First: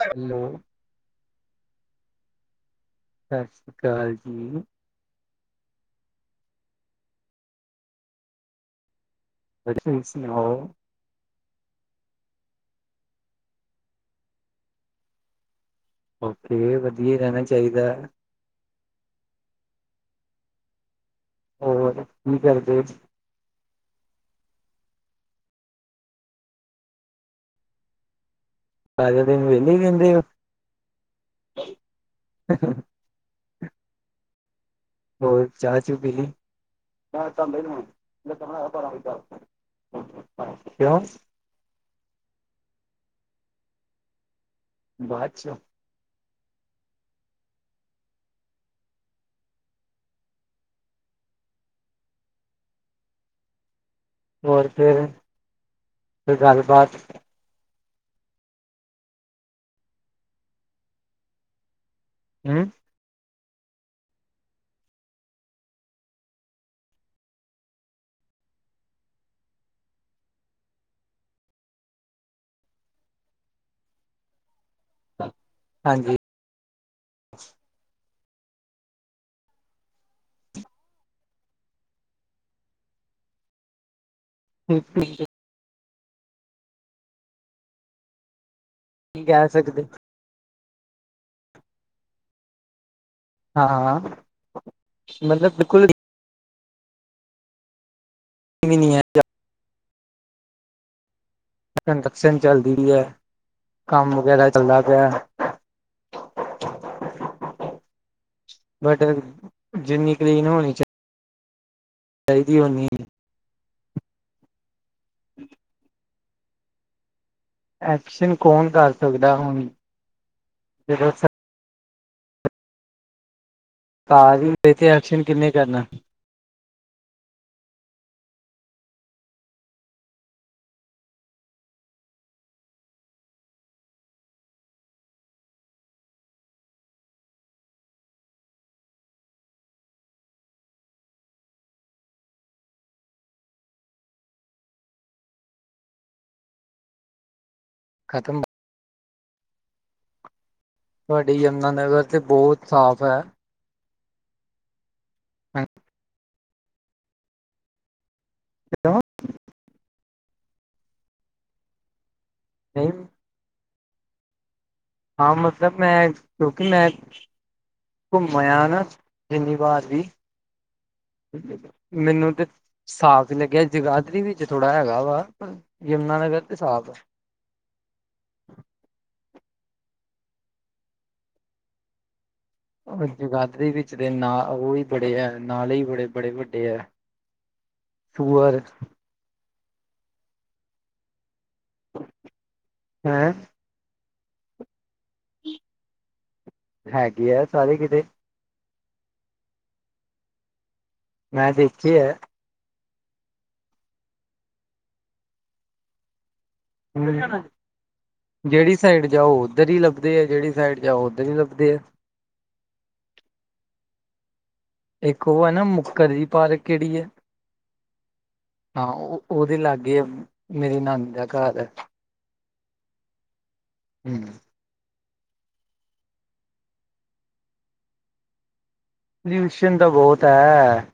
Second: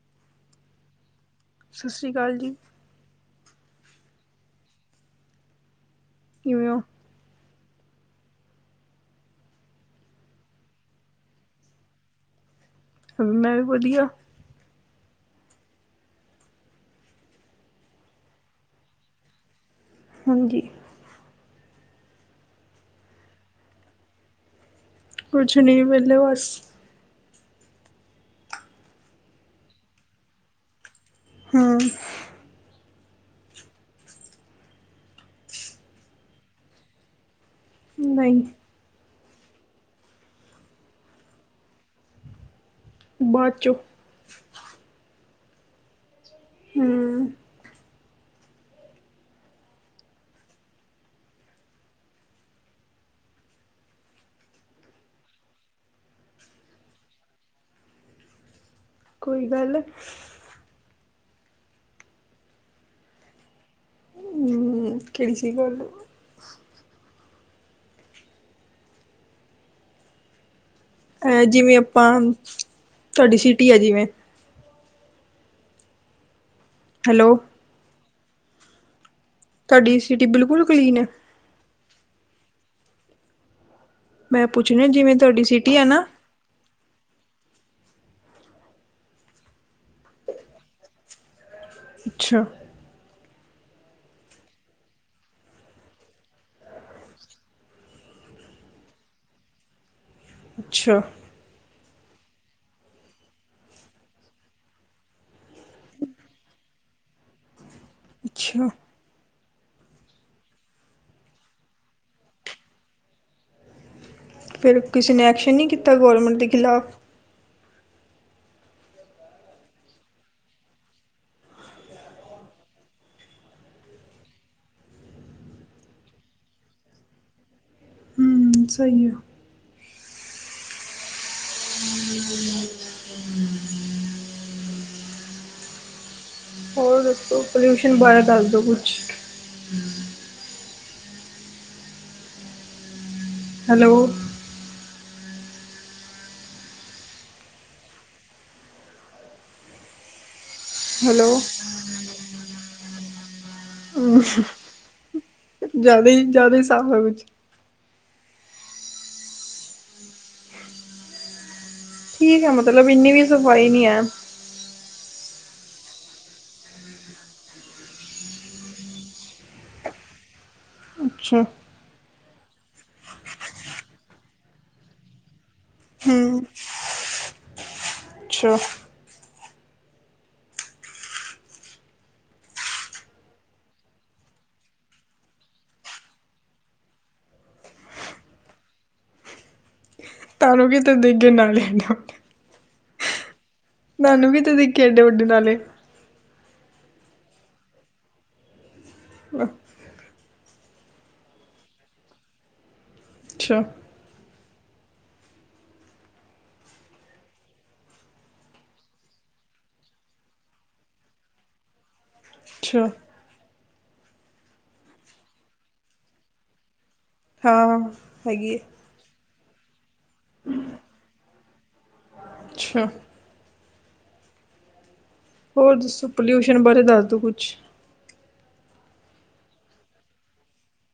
Hello. ਸਤਿ ਸ਼੍ਰੀ ਅਕਾਲ ਜੀ। ਸਤਿ ਸ਼੍ਰੀ ਅਕਾਲ ਜੀ। ਕਿਵੇਂ ਹੋ? ਬੈਠੇ ਸੀ। ਮੈਂ ਵੀ ਵਧੀਆ। ਓਕੇ, ਵਧੀਆ ਰਹਿਣਾ ਚਾਹੀਦਾ। ਹਾਂਜੀ। ਹੋਰ ਕੀ ਕਰਦੇ ਜੀ? ਕੁਛ ਨਹੀਂ, ਵੇਲੇ ਬਸ। ਸਾਰਾ ਦਿਨ ਵਿਹਲੇ ਰਹਿੰਦੇ ਹੋ। ਹਮ ਹੋਰ ਚਾਹ ਚੂ ਪੀਲੀ ਨਹੀਂ [unintelligible] ਕਿਉਂ। ਬਾਆਦ ਚੋ ਬਾਅਦ ਚੋ ਹਮ। ਹੋਰ ਫੇਰ ਕੋਈ ਗੱਲਬਾਤ ਕੋਈ ਗੱਲ ਹਮ। ਹਮ, ਕਿਹੜੀ ਚੀਜ ਬੋਲੁ ਏ ਜਿਵੇਂ ਆਪਾਂ, ਤੁਹਾਡੀ ਸਿਟੀ ਆ ਜਿਵੇਂ ਹਾਂਜੀ। ਹੈਲੋ ਤੁਹਾਡੀ ਸਿਟੀ ਬਿਲਕੁਲ ਕਲੀਨ ਹੈ? ਮੈਂ ਪੁੱਛਣਾ ਜਿਵੇਂ ਕੀ ਤੁਹਾਡੀ ਸਿਟੀ ਆ ਨਾ? ਕੀ ਕੇ ਕਹਿ ਸਕਦੇ ਹੋ ਅੱਛਾ। ਹਾਂ, ਮਤਲਬ ਬਿਲਕੁਲ ਨੀ। ਵੀ ਨੀ ਹੈ ਅੱਛਾ। ਕੰਟਰਕਸ਼ਨ ਚੱਲਦੀ ਪਈ ਐ, ਕੰਮ ਵਗੈਰਾ ਚੱਲਦਾ ਪਇਆ- ਅੱਛਾ। ਬਟ ਜਿੰਨੀ ਕਲੀਨ ਹੋਣੀ ਚਾਹੀ ਚਾਹੀਦੀ, ੳਨੀ ਨੀ ਹੈ ਫਿਰ ਕਿਸੇ ਨੇ ਐਕਸ਼ਨ ਨਹੀਂ ਕੀਤਾ ਗੌਰਮੈਂਟ ਦੇ ਖਿਲਾਫ? ਐਕਸ਼ਨ ਕੌਣ ਕਰ ਸਕਦਾ ਹੁਣ, ਜਦੋਂ ਸਰਕਾਰ ਤਾਂ ਤੇ ਐਕਸ਼ਨ ਕਿੰਨੇ ਕਰਨਾ। ਹਮ ਸਹੀ ਹੈ। ਹੋਰ ਦੱਸੋ, ਪੋਲਿਊਸ਼ਨ ਬਾਰੇ ਦਾਸਦੋ ਕੁਛ। ਹੈਲੋ। ਖਤਮ। ਹੈਲੋ ਤੁਹਾਡੇ ਯਮੁਨਾਾਨਗਰ ਤੇ ਬਹੁਤ ਸਾਫ਼ ਹੈ। ਹਮ ਜਿਆਦਾ ਜ਼ਿਆਦਾ ਸਾਹ ਵਿਚ ਹੇਲੋ ਠੀਕ ਹੈ ਮਤਲਬ ਨਹੀਂ ਇੰਨੀ ਵੀ ਸਫਾਈ ਨਹੀਂ ਹੈ। ਹਾਂ ਮਤਲਬ ਮੈਂ ਕਿਉਂਕਿ ਮੈਂ ਘੁੰਮਿਆ ਨਾ ਜਿੰਨੀ ਵਾਰ ਵੀ ਅੱਛਾ ਮੈਨੂੰ ਤੇ ਸਾਫ਼ ਹੀ ਲੱਗਿਆ ਜਗਾਦਰੀ ਵਿੱਚ ਥੋੜਾ ਹੈਗਾ ਵਾ। ਯਮਨਾ ਨਗਰ ਤੇ ਸਾਫ ਹੈ। ਚਾ ਉਹ ਜਗਾਦਰੀ ਵਿੱਚ ਦੇ ਨਾ ਉਹ ਵੀ ਬੜੇ ਹੈ ਨਾਲੇ ਹੀ ਬੜੇ ਬੜੇ ਵੱਡੇ ਹੈ ਪੂਵਰ ਤੁਹਾਨੂੰ ਕਿੱਥੇ ਦਿੱਖ ਗਏ ਨਾਲੇ ਹੈਂ ਤੁਹਾਨੂੰ ਕਿੱਥੇ ਦਿੱਖ ਗਏ ਏਡੇ ਵੱਡੇ ਨਾਲੇ ਹੈਗੀ ਆ ਸਾਰੇ ਕਿਤੇ ਮੈਂ ਦੇਖੇ ਹੈ ਅੱਛਾ ਮਿਲ ਜਾਣਾ ਜਿਹੜੀ ਸਾਈਡ ਜਾਓ ਉੱਧਰ ਹੀ ਲੱਭਦੇ ਆ ਜਿਹੜੀ ਸਾਈਡ ਜਾਓ ਉੱਧਰ ਹੀ ਲੱਭਦੇ ਆ। ਛਾ। ਇੱਕ ਉਹ ਹੈ ਨਾ ਮੁੱਕਰ ਦੀ ਪਾਰਕ ਕਿਹੜੀ ਹੈ। ਹਾਂ ਹੈਗੀ ਏ। ਹਾਂ ਉਹਦੇ ਲਾਗੇ ਮੇਰੀ ਨਾਨੀ ਦਾ ਘਰ ਹੈ। ਛਾ। ਹਮ। ਹੋਰ ਦੱਸ ਪੋਲਿਊਸ਼ਨ ਬਾਰੇ ਦੱਸ ਦਿਉ ਕੁਛ? ਪੋਲਿਊਸ਼ਨ ਤਾਂ ਬਹੁਤ ਹੈ।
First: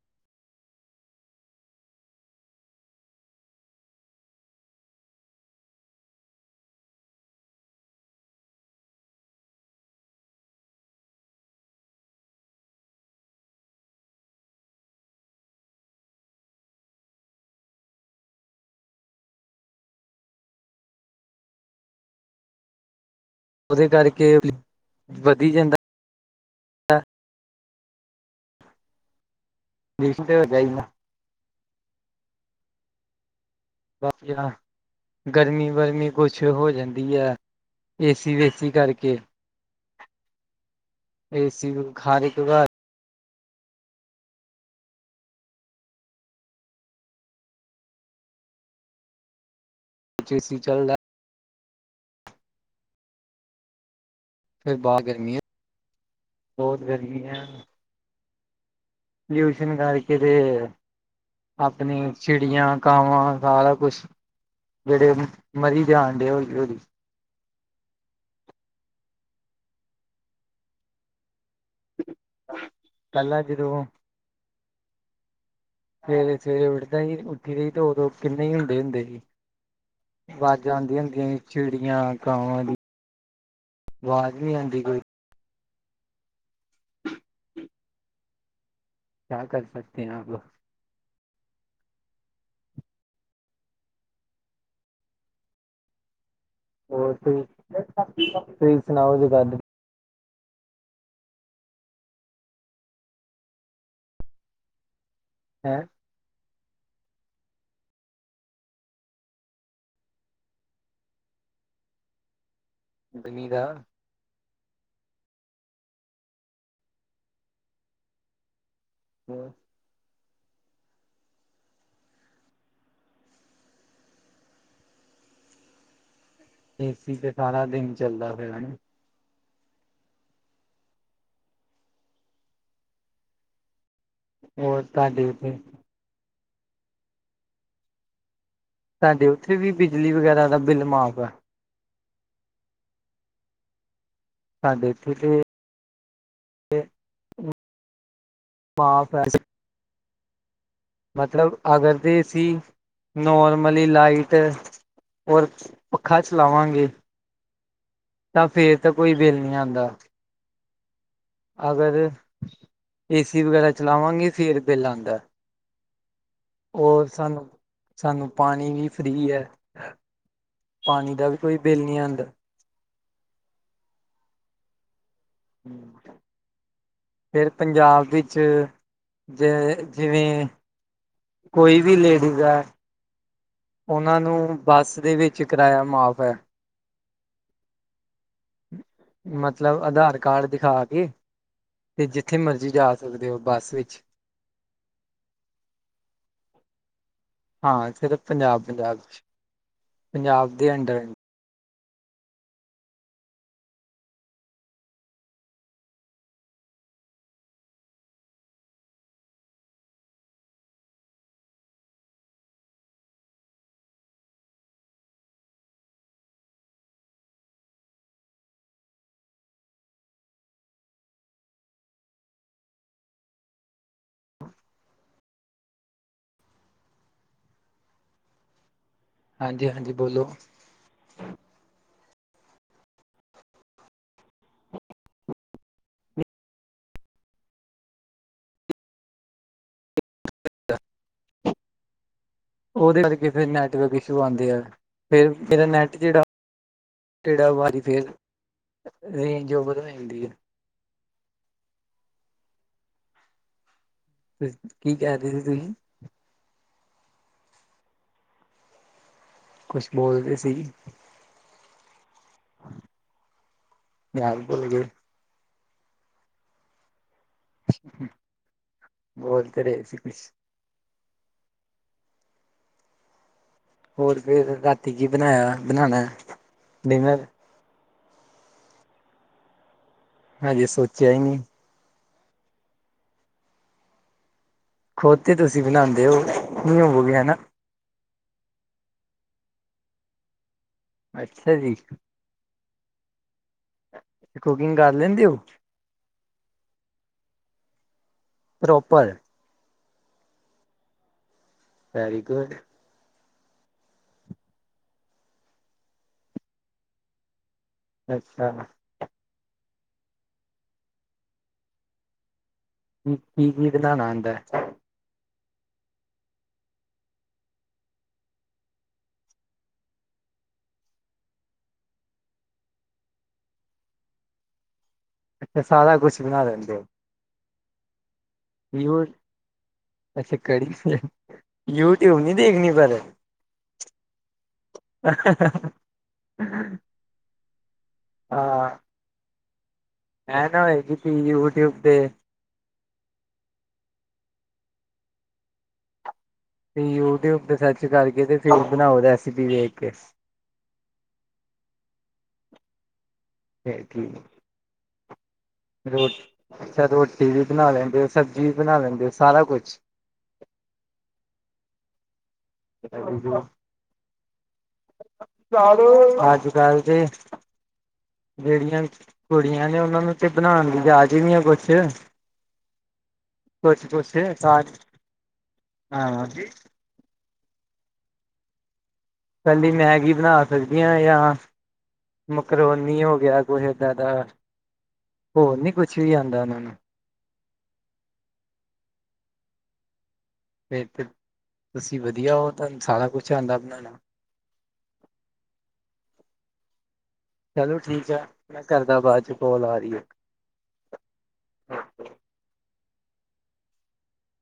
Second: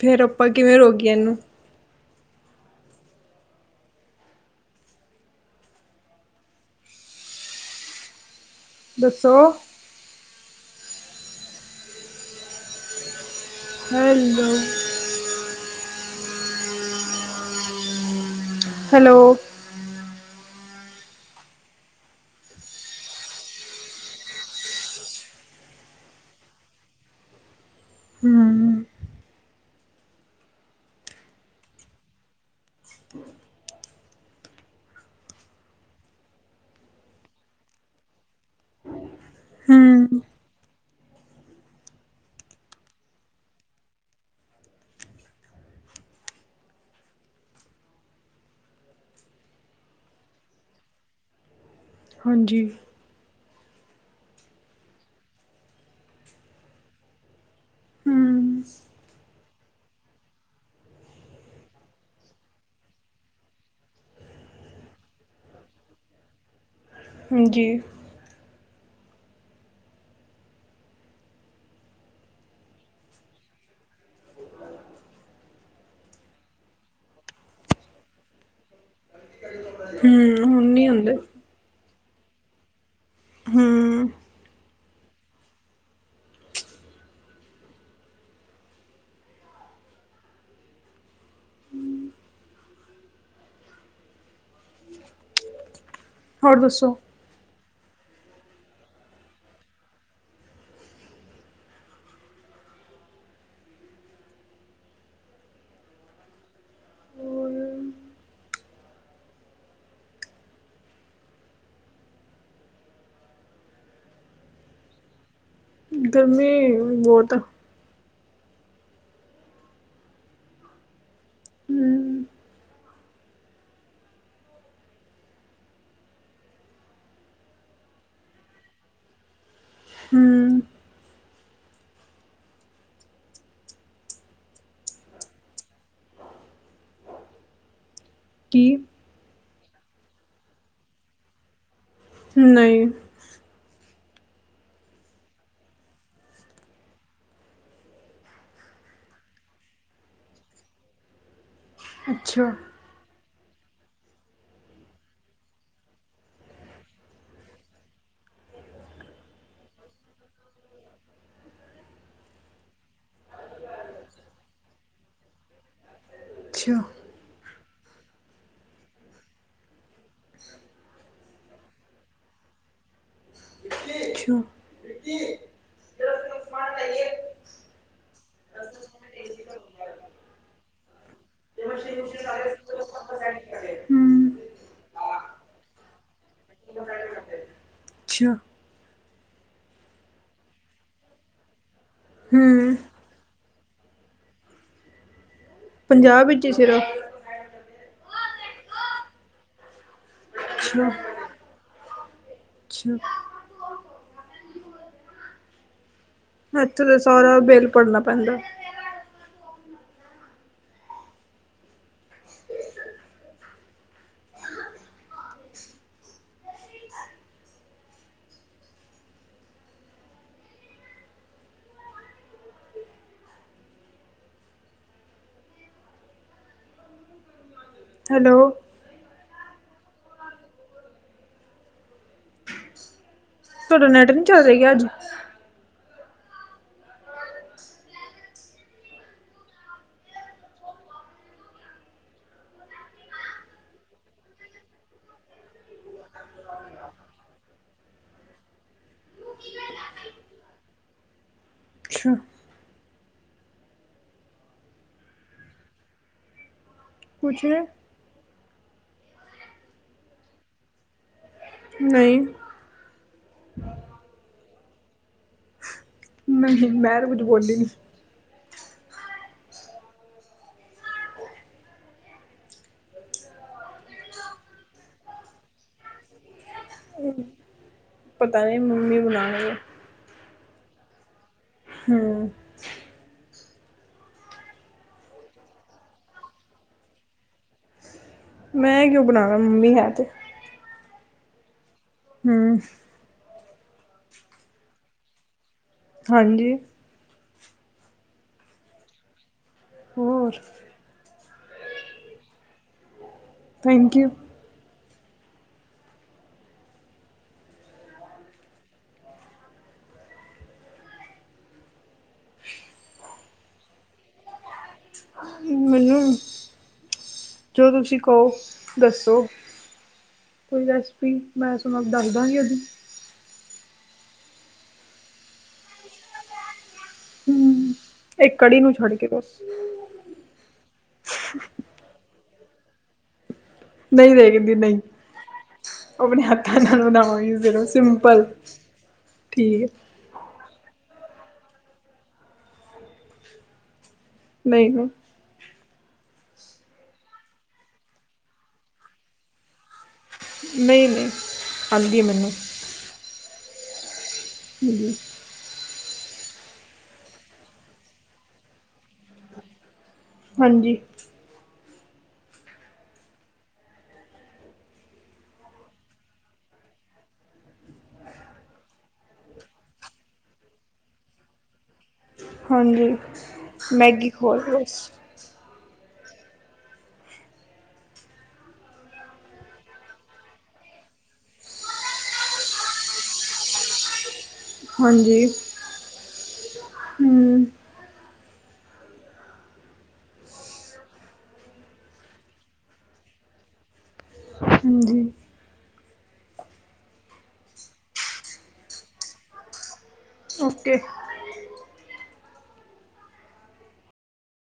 ਫੇਰ ਆਪਾਂ ਕਿਵੇਂ ਰੋਗੀਏ ਇਹਨੂੰ‌‍‌? ਦੱਸੋ? ਹੈਲੋ। ਹੈਲੋ। ਉਹਦੇ ਕਰਕੇ ਵਧੀ ਜਾਂਦਾ ਹਮ ਦੇਖ ਤੇ ਹੋ ਜਾਹੀਦਾ। ਬਾਕੀ ਗਰਮੀ ਵਰਮੀ ਕੁਛ ਹੋ ਜਾਂਦੀ ਐ ਏਸੀ ਵੇਸੀ ਕਰਕੇ ਹਮ ਏਸੀ ਨੂੰ ਖਾਸ਼ ਕੇ ਬਾਅਦ ਐਸੀ ਚੱਲਦਾ ਹਾਂਜੀ ਫਿਰ ਬਾ ਗਰਮੀ ਹੈ ਬਹੁਤ ਗਰਮੀ ਹੈ। ਹਮ ਲਊਸ਼ਨ ਕਰਕੇ ਤੇ ਆਪਣੀ ਚਿੜੀਆਂ ਕਾਵਾਂ ਸਾਰਾ ਕੁਛ ਜਿਹੜੇ ਮਰੀ ਜਾਣ ਦੇ ਹੌਲੀ ਹੌਲੀ। ਹਾਂਜੀ ਪਹਿਲਾ ਜਦੋਂ ਸਵੇਰੇ ਸਵੇਰੇ ਉਠਦੇ ਹੀ ਉੱਠੀ ਦੇ ਉਦੋਂ ਕਿੰਨੇ ਹੀ ਹੁੰਦੇ ਹੁੰਦੇ ਹੀ। ਹਮ ਹੁਣ ਵਾਜ਼ਾਂ ਨੀ ਆਉਂਦੀਆਂ ਆਉਂਦੇ ਹੁੰਦੀਆਂ ਹੀ ਚਿੜੀਆਂ ਕਾਵਾਂ ਦੀ ਹਮ ਆਵਾਜ਼ ਨੀ ਆਉਂਦੀ ਕੋਈ ਕਿਆ ਕਰ ਸਕਤੇ ਹੈ ਆਪ ਹੋਰ ਦੱਸੋ ਠੀਕ ਤੁਸੀ ਸੁਣਾਓ ਕੋਈ ਗੱਲ ਹੈਂ। ਬਣੀ ਦਾ ਗਰਮੀ ਬਹੁਤ ਆ। ਹੂੰ। ਹੂੰ, ਏ ਸੀ ਤੇ ਸਾਰਾ ਦਿਨ ਚੱਲਦਾ ਬੇਆ ਏ। ਹੂੰ। ਹੋਰ ਤੁਹਾਡੇ ਉੱਥੇ ਕੀ? ਸਾਡੇ ਉੱਥੇ ਵੀ ਬਿਜਲੀ ਵਗੈਰਾ ਦਾ ਬਿੱਲ ਮਾਫ਼ ਆ? ਨਹੀਂ। ਸਾਡੇ ਏਥੇ ਤੇ ਮਾਫ਼ ਹੈ। ਮਤਲਬ ਅਗਰ ਦੇ ਸੀ ਅੱਛਾ, ਨੋਰਮਲੀ ਲਾਈਟ ਔਰ ਪੱਖਾ ਚਲਾਵਾਂਗੇ ਤਾਂ ਫੇਰ ਤੇ ਕੋਈ ਬਿੱਲ ਨਹੀਂ ਆਉਂਦਾ। ਅਗਰ ਏ ਸੀ ਵਗੈਰਾ ਚਲਾਵਾਂਗੇ, ਫੇਰ ਬਿੱਲ ਆਂਦਾ ਏ। ਅੱਛਾ, ਔਰ ਸਾਨੂੰ, ਸਾਨੂੰ ਪਾਣੀ ਵੀ ਫ੍ਰੀ ਹੈ। ਪਾਣੀ ਦਾ ਵੀ ਕੋਈ ਬਿੱਲ ਨਹੀਂ ਆਂਦਾ। ਅੱਛਾ। ਤੇ ਹੂੰ। ਫੇਰ ਪੰਜਾਬ ਵਿੱਚ, ਜ ਜਿਵੇਂ ਕੋਈ ਵੀ ਲੇਡੀਜ਼ ਹੈ [unintelligible] ਉਹਨਾਂ ਹੂੰ, ਨੂੰ ਬੱਸ ਦੇ ਵਿੱਚ ਕਿਰਾਇਆ ਮਾਫ਼ ਹੈ। ਅੱਛਾ। ਮਤਲਬ ਆਧਾਰ ਕਾਰਡ ਦਿਖਾ ਕੇ, ਤੇ ਜਿੱਥੇ ਮਰਜ਼ੀ ਹੂੰ ਜਾ ਸਕਦੇ ਹੋ ਬੱਸ ਵਿੱਚ। ਪੰਜਾਬ ਵਿੱਚ ਈ ਸਿਰਫ? ਹਾਂ ਸਿਰਫ ਪੰਜਾਬ-ਪੰਜਾਬ ਚ, ਪੰਜਾਬ ਦੇ ਅੰਡਰ। ਅੱਛ ਏਥੇ ਤਾਂ ਸਾਰਾ ਬਿੱਲ ਭਰਨਾ ਪੈਂਦਾ। ਹੈਲੋ। ਹਾਂਜੀ-ਹਾਂਜੀ, ਬੋਲੋ। ਤੁਹਾਡਾ ਨੈੱਟ ਨੀ ਚੱਲ ਰੇਆ ਕੇ ਅੱਜ? [unintelligible] ਉਹਦੇ ਕਰਕੇ ਫਿਰ ਨੈਟਵਰਕ ਇਸ਼ੂ ਆਉਂਦੇ ਐ, ਫੇਰ, ਫੇਰ ਏਹ ਨੈੱਟ ਜੇਅੜਾ ਕਿਹੜਾ ਵ ਵਾਰੀ ਫੇਰ, ਰੇਂਜ ਓਵਰ ਹੋ ਜਾਂਦੀ ਹੈ। ਅੱਛਾ, ਕੀ ਕੇਹ ਰਏ ਸੀ ਤੁਸੀਂ? ਕੁਛ ਨ ਕੁਛ ਬੋਲਦੇ ਸੀ। ਨਈ। ਯਾਦ ਭੁੱਲ ਗਏ? ਨਹੀਂ, ਮੈਂ ਤੇ ਕੁੱਝ ਬੋਲੀ ਨੀ। ਬੋਲ ਤੇ ਰਹੇ ਸੀ ਕੁਛ? ਹੋਰ ਫਿਰ ਰਾਤੀ ਕੀ ਬਣਾਇਆ? ਬਣਾਉਣਾ ਏ, ਡਿਨਰ? ਪਤਾ ਨਹੀਂ, ਮੰਮੀ ਬਣਾਣਗੇ। ਹਜੇ ਸੋਚਿਆ ਈ ਨਈ? ਹੂੰ। ਖੋਦ ਤੇ ਤੁਸੀਂ ਬਣਾਉਂਦੇ ਹੋ, ਨੀ ਹੋਵੋਗੇ ਹਨਾ? ਮੈਂ ਕਿਉਂ ਬਣਾਨਾ? ਮੰਮੀ ਹੈ ਤੇ। ਅੱਛਾ ਜੀ। ਹੂ,,, ਕੁਕਿੰਗ ਕਰ ਲੈਂਦੇ ਉਹ ਹਾਂਜੀ। ਪ੍ਰੋਪਰ। ਹੋਰ। Very good. ਥੈਂਕਯੂ। ਅੱਛਾ। ਕੀ ਕੀ ਬਣਾਉਣਾ ਆਉਂਦਾ। ਮੈਨੂੰ ਜੋ ਤੁਸੀਂ ਕਹੋ ਦੱਸੋ? ਕੋਈ ਰੈਸਪੀ ਮੈਂ ਸੁਣਿਆ ਦੱਸ ਦਾਂਗੀ ਉਹਦੀ ਅੱਛਾ ਸਾਰਾ ਕੁਛ ਬਣਾ ਦਿੰਦੇ ਹੋ ਹੂ ਇੱਕ ਕੜੀ ਨੂੰ ਛੱਡ ਯੂ ਕੇ ਬਸ ਅੱਛਾ ਕੜੀ ਤੇ ਯੂਟਿਊਬ ਨੀ ਦੇਖਣੀ ਪਰ ਨਹੀਂ ਵੇਖ ਦੀ ਨਹੀਂ ਆਪਣੇ ਹੱਥਾਂ ਨਾਲ ਉਨਾ ਵਾਹੀ ਸਿੰਪਲ ਠੀਕ ਹੈ। ਹੈ ਨਾ ਏਜੀਪੀ ਯੂਟਿਊਬ ਤੇ ਨਹੀਂ। ਯੂਟਿਊਬ ਤੇ ਸਰਚ ਕਰਕੇ ਤੇ ਫਿਰ ਬਣਾਓ ਰੈਸਪੀ ਦੇਖ ਕੇ। ਨਹੀਂ ਨਹੀਂ ਆਉਂਦੀ ਹੈ ਮੈਨੂੰ। ਹੈ ਕੀ ਹੂ,,, ਰੋਜ਼ ਅੱਛਾ ਰੋਟੀ ਵੀ ਬਣਾ ਲੈਂਦੇ ਸਬਜ਼ੀ ਵੀ ਬਣਾ ਲੈਂਦੇ ਸਾਰਾ ਕੁਛ ਹਾਂਜੀ। [unintelligible] ਅੱਜ ਕੱਲ ਦੇ ਜਿਹੜੀਆਂ ਕੁੜੀਆਂ ਨੇ ਉਹਨਾਂ ਨੂੰ ਤੇ ਬਣਾਉਣ ਦੀ ਜਾਂਚ ਨਹੀਂ ਕੁਛ। ਹਾਂਜੀ ਕੁਛ ਮੈਗੀ ਕੁਛ ਖੋਲ ਕੇ ਬਸ ਹਾਂ ਕੱਲੀ ਮੈਗੀ ਬਣਾ ਸਕਦੀ ਹਾਂ ਜਾਂ ਮਕਰੋਨੀ ਹੋ ਗਿਆ ਕੁਛ ਇਦਾਂ ਦਾ ਹੋਰ ਨੀ ਕੁਛ ਵੀ ਆਉਂਦਾ ਉਹਨਾ ਨੂੰ ਹੂ,,, ਫਿਰ ਤੇ ਤੁਸੀਂ ਵਧੀਆ ਹੋ ਤੁਹਾਨੂੰ ਸਾਰਾ ਕੁਛ ਆਉਂਦਾ ਬਣਾਉਣਾ ਹਾਂਜੀ ਚਲੋ ਠੀਕ ਹੈ ਮੈਂ ਕਰਦਾ ਬਾਅਦ ਚ ਕੋਲ ਆ ਰਹੀ ਹੈ। ਓਕੇ